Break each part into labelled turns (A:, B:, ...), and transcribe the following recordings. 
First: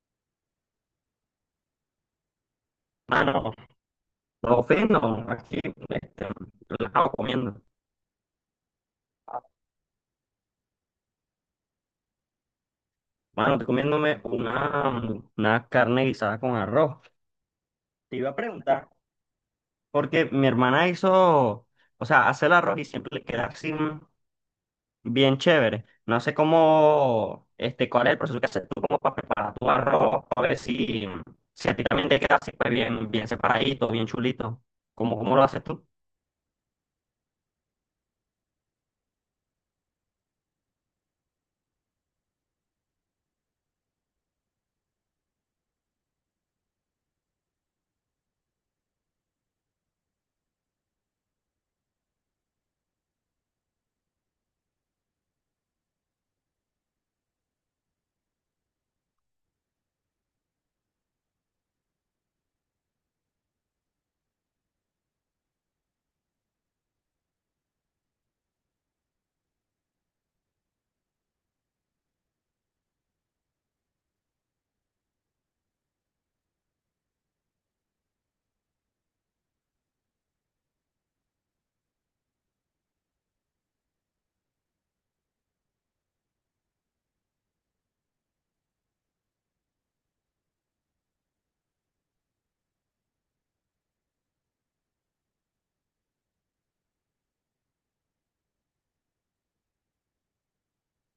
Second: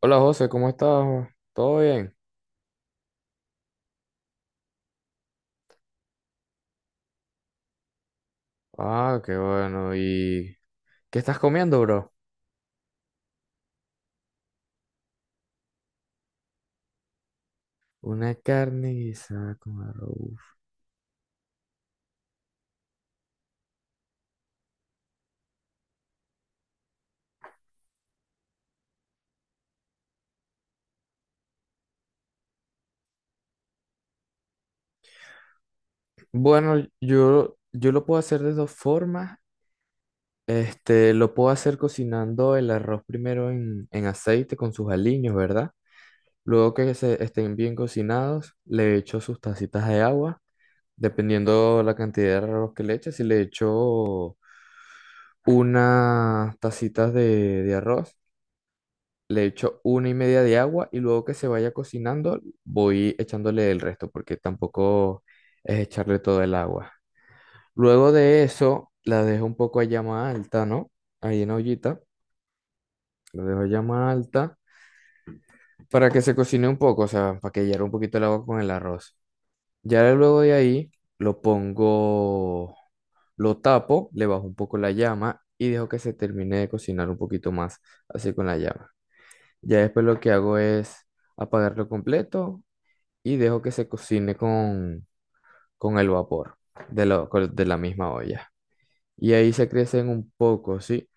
A: Hola José, ¿cómo estás? ¿Todo bien?
B: Mano, no ofendo, aquí, este, relajado comiendo.
A: Ah, qué bueno. ¿Y qué estás comiendo, bro?
B: Mano, estoy comiéndome una carne guisada con arroz. Te iba a
A: Una
B: preguntar,
A: carne guisada con
B: porque
A: arroz.
B: mi hermana hizo, o sea, hace el arroz y siempre le queda así bien chévere. No sé cómo, cuál es el proceso que haces tú como para preparar tu arroz, para ver si a ti también te queda así, pues bien, bien separadito, bien chulito. ¿Cómo lo haces tú?
A: Bueno, yo lo puedo hacer de dos formas. Este, lo puedo hacer cocinando el arroz primero en aceite con sus aliños, ¿verdad? Luego que se estén bien cocinados, le echo sus tacitas de agua, dependiendo la cantidad de arroz que le eches. Si le echo unas tacitas de arroz, le echo una y media de agua y luego que se vaya cocinando voy echándole el resto porque tampoco es echarle todo el agua. Luego de eso la dejo un poco a llama alta, ¿no? Ahí en la ollita, la dejo a llama alta para que se cocine un poco, o sea, para que hierva un poquito el agua con el arroz. Ya luego de ahí lo pongo, lo tapo, le bajo un poco la llama y dejo que se termine de cocinar un poquito más así con la llama. Ya después lo que hago es apagarlo completo y dejo que se cocine con el vapor de, de la misma olla. Y ahí se crecen un poco, ¿sí?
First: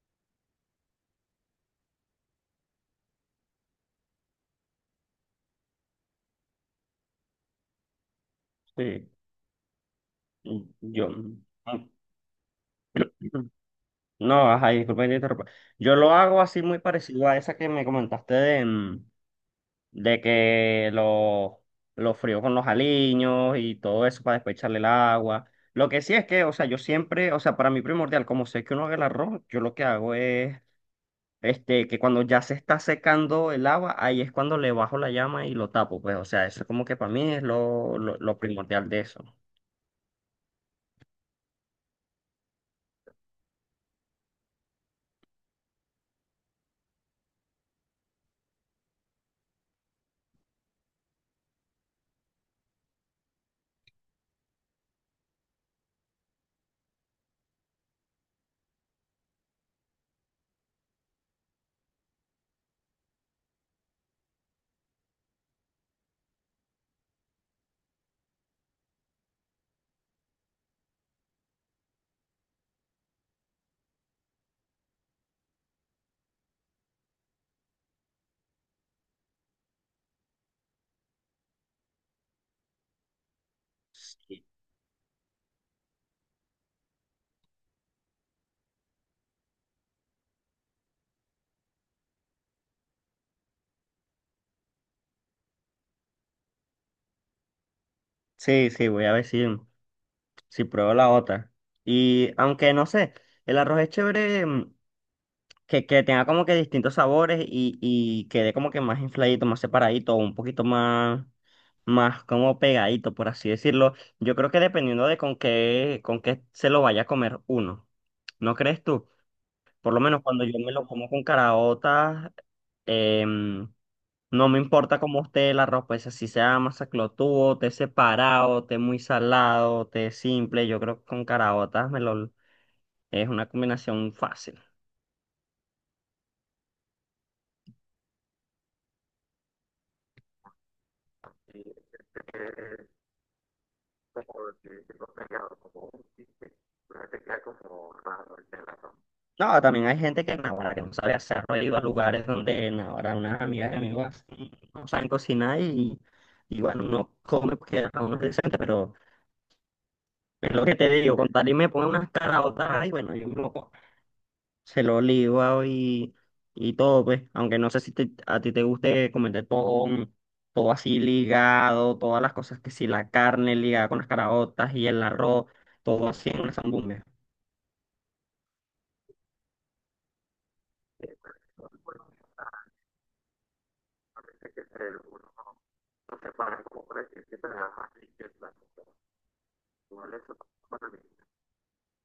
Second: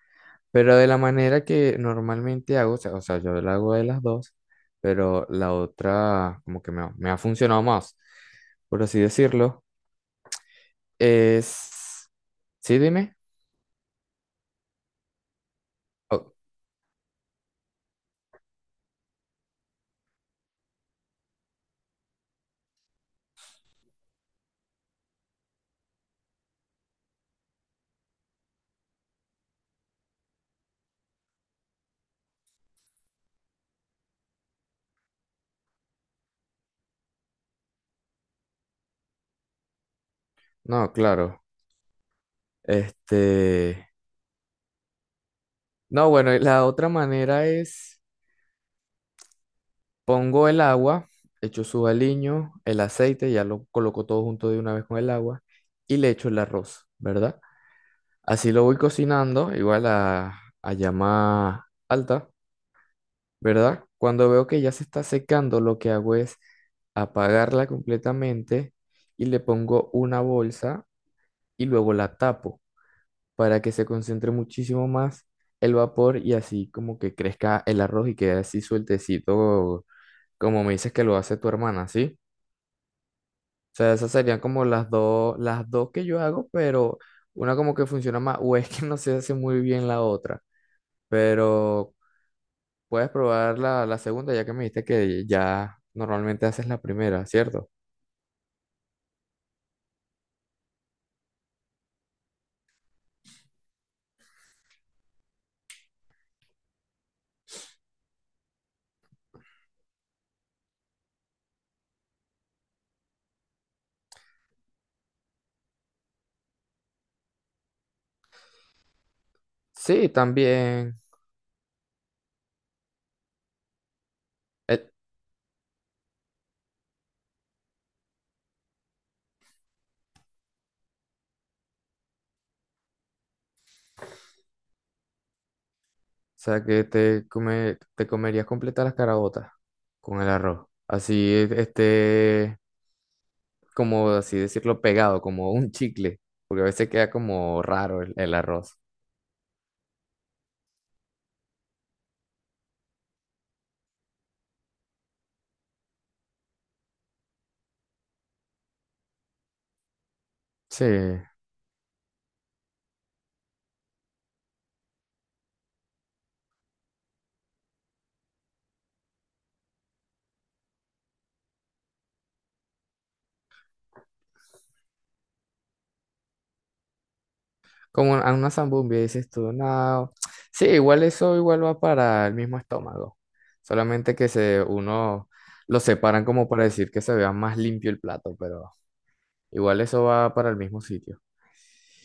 A: Pero de la manera que normalmente hago, o sea, yo la hago de las dos, pero la otra como que me ha funcionado más, por así
B: Sí,
A: decirlo,
B: yo.
A: es... ¿Sí, dime?
B: No, ajá, disculpa que te interrumpa. Yo lo
A: Oh,
B: hago así muy parecido a esa que me comentaste de que lo frío con los aliños y todo eso para después echarle el agua. Lo que sí es que, o sea, yo siempre, o sea, para mí primordial, como sé que uno haga el arroz, yo lo que hago es, que cuando ya se está secando el agua, ahí es cuando le bajo la llama y lo tapo, pues, o sea, eso como que para mí es lo primordial de eso.
A: no, claro. Este... No, bueno, y la otra manera es... Pongo el agua, echo su aliño, el aceite, ya lo coloco todo junto de una vez con el agua y le echo el arroz, ¿verdad? Así lo voy cocinando, igual a llama alta, ¿verdad? Cuando veo que ya se está secando, lo que hago es apagarla completamente y le pongo una bolsa y luego la tapo para que se concentre muchísimo más el vapor y así como que crezca el arroz y quede así sueltecito, como me dices que lo hace tu hermana, ¿sí? Sea, esas serían como las dos que yo hago, pero una como que funciona más, o es que no se hace muy bien la otra, pero puedes probar la segunda, ya que me dijiste que ya normalmente haces la primera, ¿cierto?
B: Sí, sí, voy a decir. Si pruebo la otra. Y aunque no sé, el arroz es chévere que tenga como que distintos sabores y quede como que más infladito, más separadito, un poquito más como pegadito, por así decirlo. Yo creo que dependiendo de con qué, se lo vaya a comer uno. ¿No crees tú? Por lo
A: Sí,
B: menos cuando yo me lo
A: también.
B: como con caraotas, em, no me importa
A: O
B: cómo esté la ropa, esa si sea masaclotudo, té separado, té muy salado, té simple, yo creo que con caraotas me lo, es una combinación fácil.
A: sea, que te te comerías completas las carabotas con el arroz. Así, este, como así decirlo, pegado, como un chicle, porque a veces queda como raro el arroz.
B: No, también hay gente que, naguará, que no sabe hacerlo, he ido a lugares donde naguará, unas amigas y amigos no saben cocinar y bueno, uno come porque a uno es decente, pero es lo que
A: Sí.
B: te digo, con tal y me pone unas caraotas, y bueno, yo me lo como. Se lo liba y todo, pues. Aunque no sé si a ti te guste comer todo, todo así ligado, todas las cosas que si la carne ligada con las caraotas y el arroz, todo así en una zambumbia.
A: ¿Como a una zambumbia, dices tú? No. Sí, igual eso igual va para el mismo estómago. Solamente que se uno lo separan como para decir que se vea más limpio el plato, pero igual eso va para el mismo sitio.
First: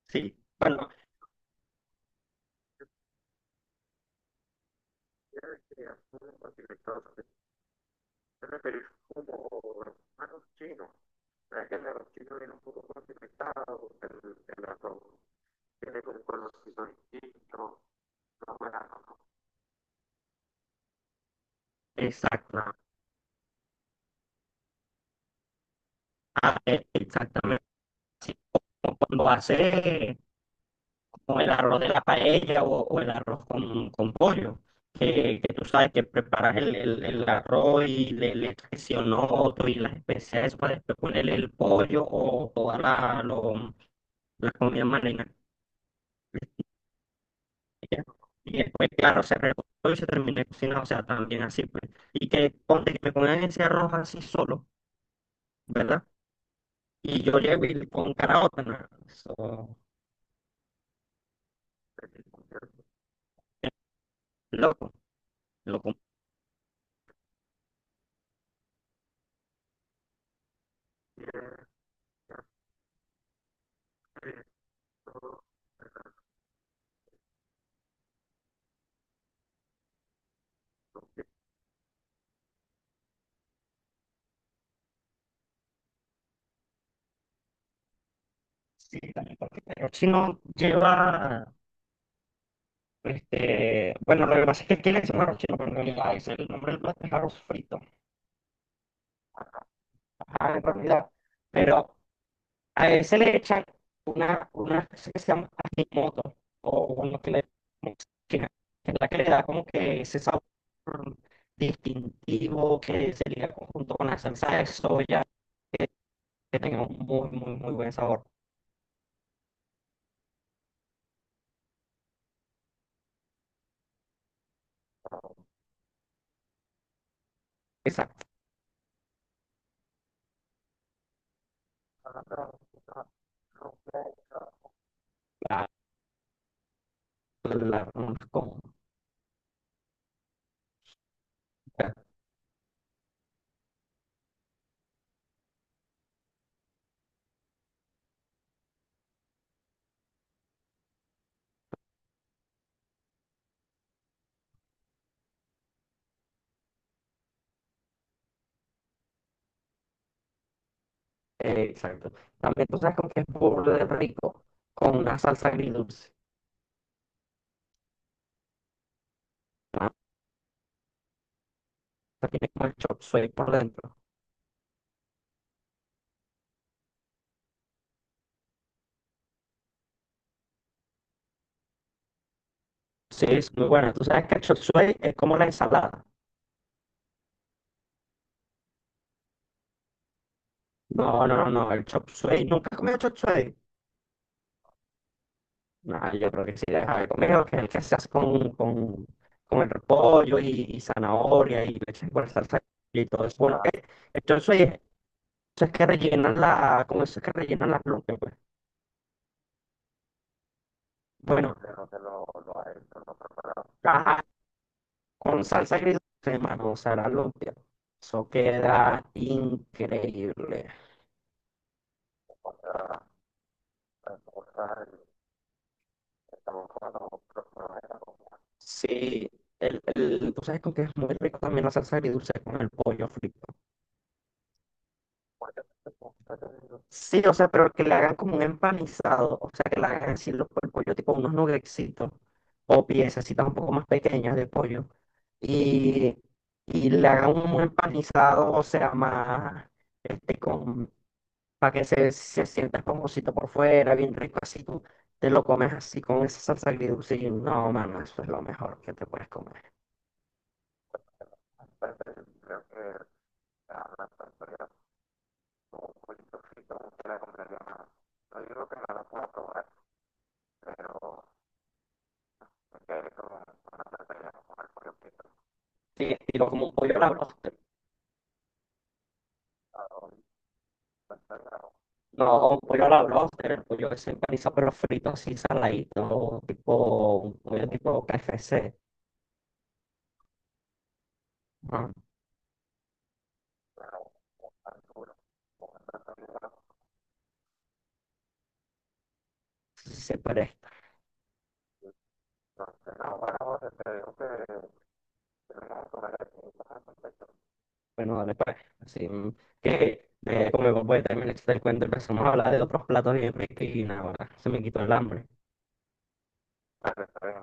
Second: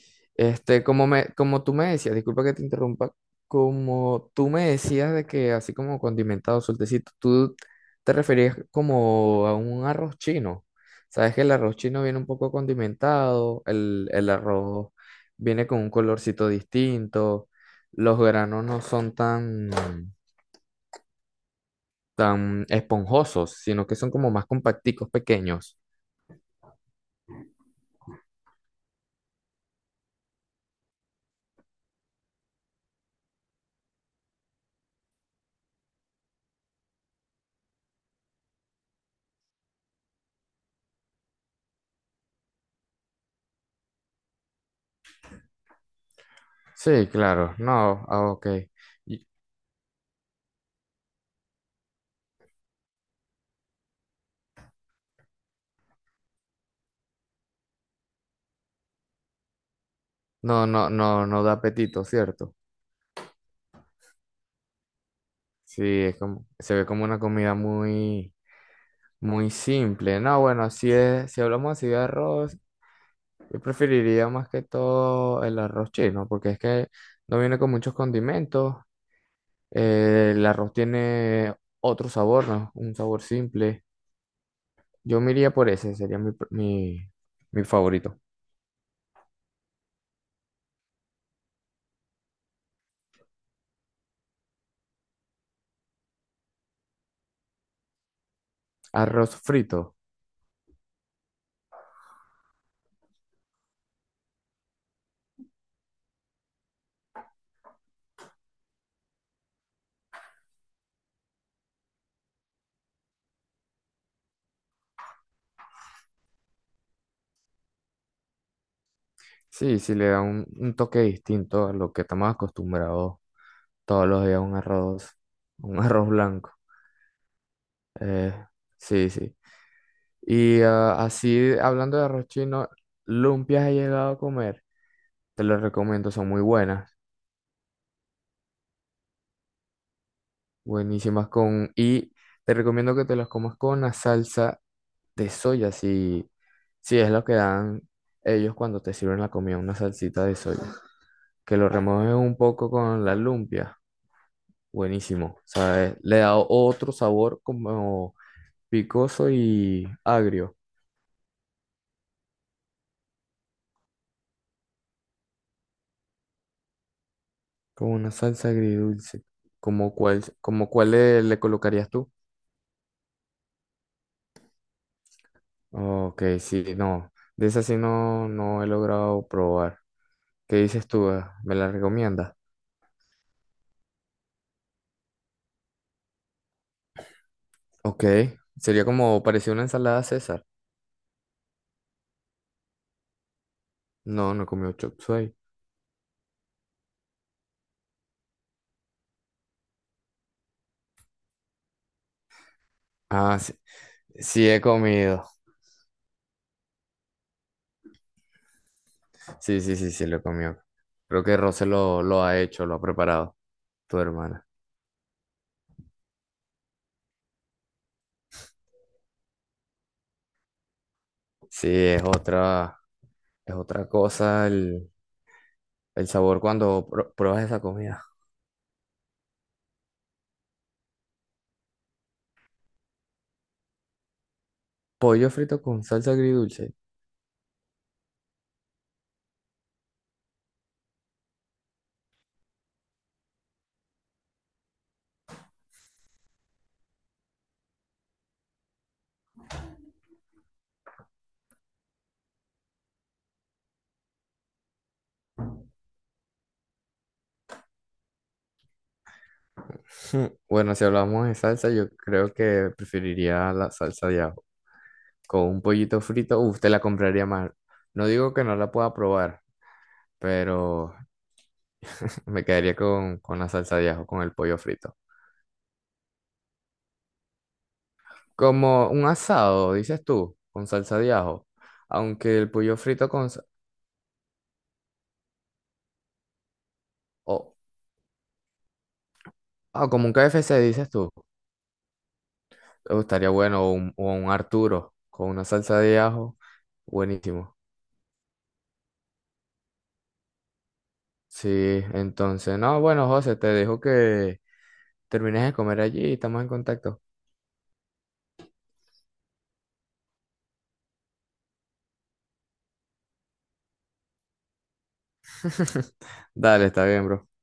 B: Sí,
A: Este,
B: bueno,
A: como tú me decías, disculpa que te interrumpa, como tú me decías de que así como condimentado, sueltecito,
B: exacto.
A: tú te referías como a un arroz chino. Sabes que el arroz chino viene un poco condimentado, el arroz viene con un colorcito distinto, los granos no son tan, tan esponjosos, sino que son como más compacticos, pequeños.
B: Ah, exactamente. Así como cuando hace o el arroz de la paella o el arroz con pollo, que tú sabes que preparas el arroz y le echas que sí otro y las especias, eso, para después ponerle el pollo o toda la comida marina.
A: Sí, claro, no, ah, ok.
B: Y después, claro,
A: Y-
B: se recortó y se terminó de cocinar, o sea, también así, pues. Y que ponte que me ponen ese arroz así solo, ¿verdad? Y yo llego y con caraota, ¿no? Eso,
A: No, no, no, no da apetito, ¿cierto?
B: loco,
A: Sí,
B: loco.
A: es como, se ve como una comida muy, muy simple. No, bueno, si es, si hablamos así de arroz, yo preferiría más que todo el arroz chino, porque es que no viene con muchos condimentos. El arroz tiene otro sabor, ¿no? Un sabor simple. Yo me iría por ese, sería mi favorito.
B: Sí, también porque el arroz chino lleva. Bueno, lo que pasa es que aquí le decimos arroz chino, pero en realidad ese es el nombre del plato es arroz frito.
A: Arroz frito.
B: Ajá, en realidad. Pero a ese le echan una cosa que se llama ajimoto, o bueno, que es la que le da como que ese sabor distintivo que se liga junto con la salsa de soya, que, que tenga un muy, muy, muy buen sabor.
A: Sí, sí le da un toque distinto a lo que estamos acostumbrados todos los días, un arroz, un arroz blanco.
B: Exacto.
A: Eh, sí, sí. Y ah, así, hablando de arroz chino, lumpias he llegado a comer. Te los
B: La,
A: recomiendo, son muy buenas,
B: la, la- con-
A: buenísimas con... Y te recomiendo que te los comas con la salsa de soya, si es lo que dan ellos cuando te sirven la comida, una salsita de soya. Que lo remojes un poco con la lumpia, buenísimo, ¿sabes? Le da otro sabor como picoso y agrio,
B: Exacto. También tú sabes con qué es burde rico, con una salsa agridulce.
A: como una salsa agridulce,
B: La
A: como cuál le le colocarías tú.
B: salsa tiene como el chop suey por dentro.
A: Ok, sí, no. De esa sí no, no he logrado probar. ¿Qué dices tú? ¿Eh? ¿Me la recomiendas?
B: Sí, es muy buena. Tú sabes que el chop suey es como la ensalada.
A: Ok. Sería como parecía una ensalada César.
B: No, no, no, no, el chop suey. ¿Nunca has comido chop suey?
A: No, no he comido chop suey.
B: No, yo creo que sí, deja de comer, que es el que se hace con el repollo y zanahoria y leche por salsa y todo eso.
A: Ah, sí,
B: Bueno, el chop
A: sí he
B: suey es,
A: comido.
B: eso es que rellenan la, como eso es que rellenan las lumpias, pues.
A: Sí, sí, sí, sí, lo he comido. Creo que
B: Bueno,
A: Rose
B: pero
A: lo
B: no
A: ha hecho, lo ha preparado, tu hermana.
B: con salsa gris, hermano, será lumpia. Eso queda increíble.
A: Sí, es otra cosa el sabor cuando pruebas esa comida.
B: Sí, tú sabes con que es muy rico también la salsa agridulce con el pollo frito.
A: Pollo frito con salsa agridulce.
B: Sí, o sea, pero que le hagan como un empanizado, o sea, que le hagan así el pollo, tipo unos nuggetsitos o piececitas un poco más pequeñas de pollo y, y le hagan un empanizado, o sea, más con para que se sienta esponjosito por fuera, bien rico, así tú te lo comes así con esa salsa agridulce y no, mano, eso es lo mejor que te puedes comer.
A: Bueno, si hablamos de salsa, yo creo que preferiría la salsa de ajo. Con un pollito frito, uf, te la compraría más. No digo que no la pueda probar, pero me quedaría con la salsa de ajo, con el pollo frito.
B: Sí, estilo como un pollo a la bróster.
A: Como un asado, dices tú, con salsa de ajo.
B: No,
A: Aunque el
B: un
A: pollo
B: pollo a la
A: frito con...
B: bróster, el pollo ese empanizado, pero frito así, saladito, tipo, un
A: o-
B: pollo tipo KFC.
A: como un KFC, dices tú.
B: Ah,
A: Oh, estaría bueno, o un Arturo, con una salsa de ajo. Buenísimo.
B: sí, sí, pero.
A: Sí, entonces, no, bueno, José, te dejo que terminas de comer allí y estamos en contacto.
B: Bueno, dale pues, así, que como mi papá también le el cuento y empezamos a hablar de otros platos bien ricos y nada, ahora se me quitó el hambre.
A: Dale, está bien, bro.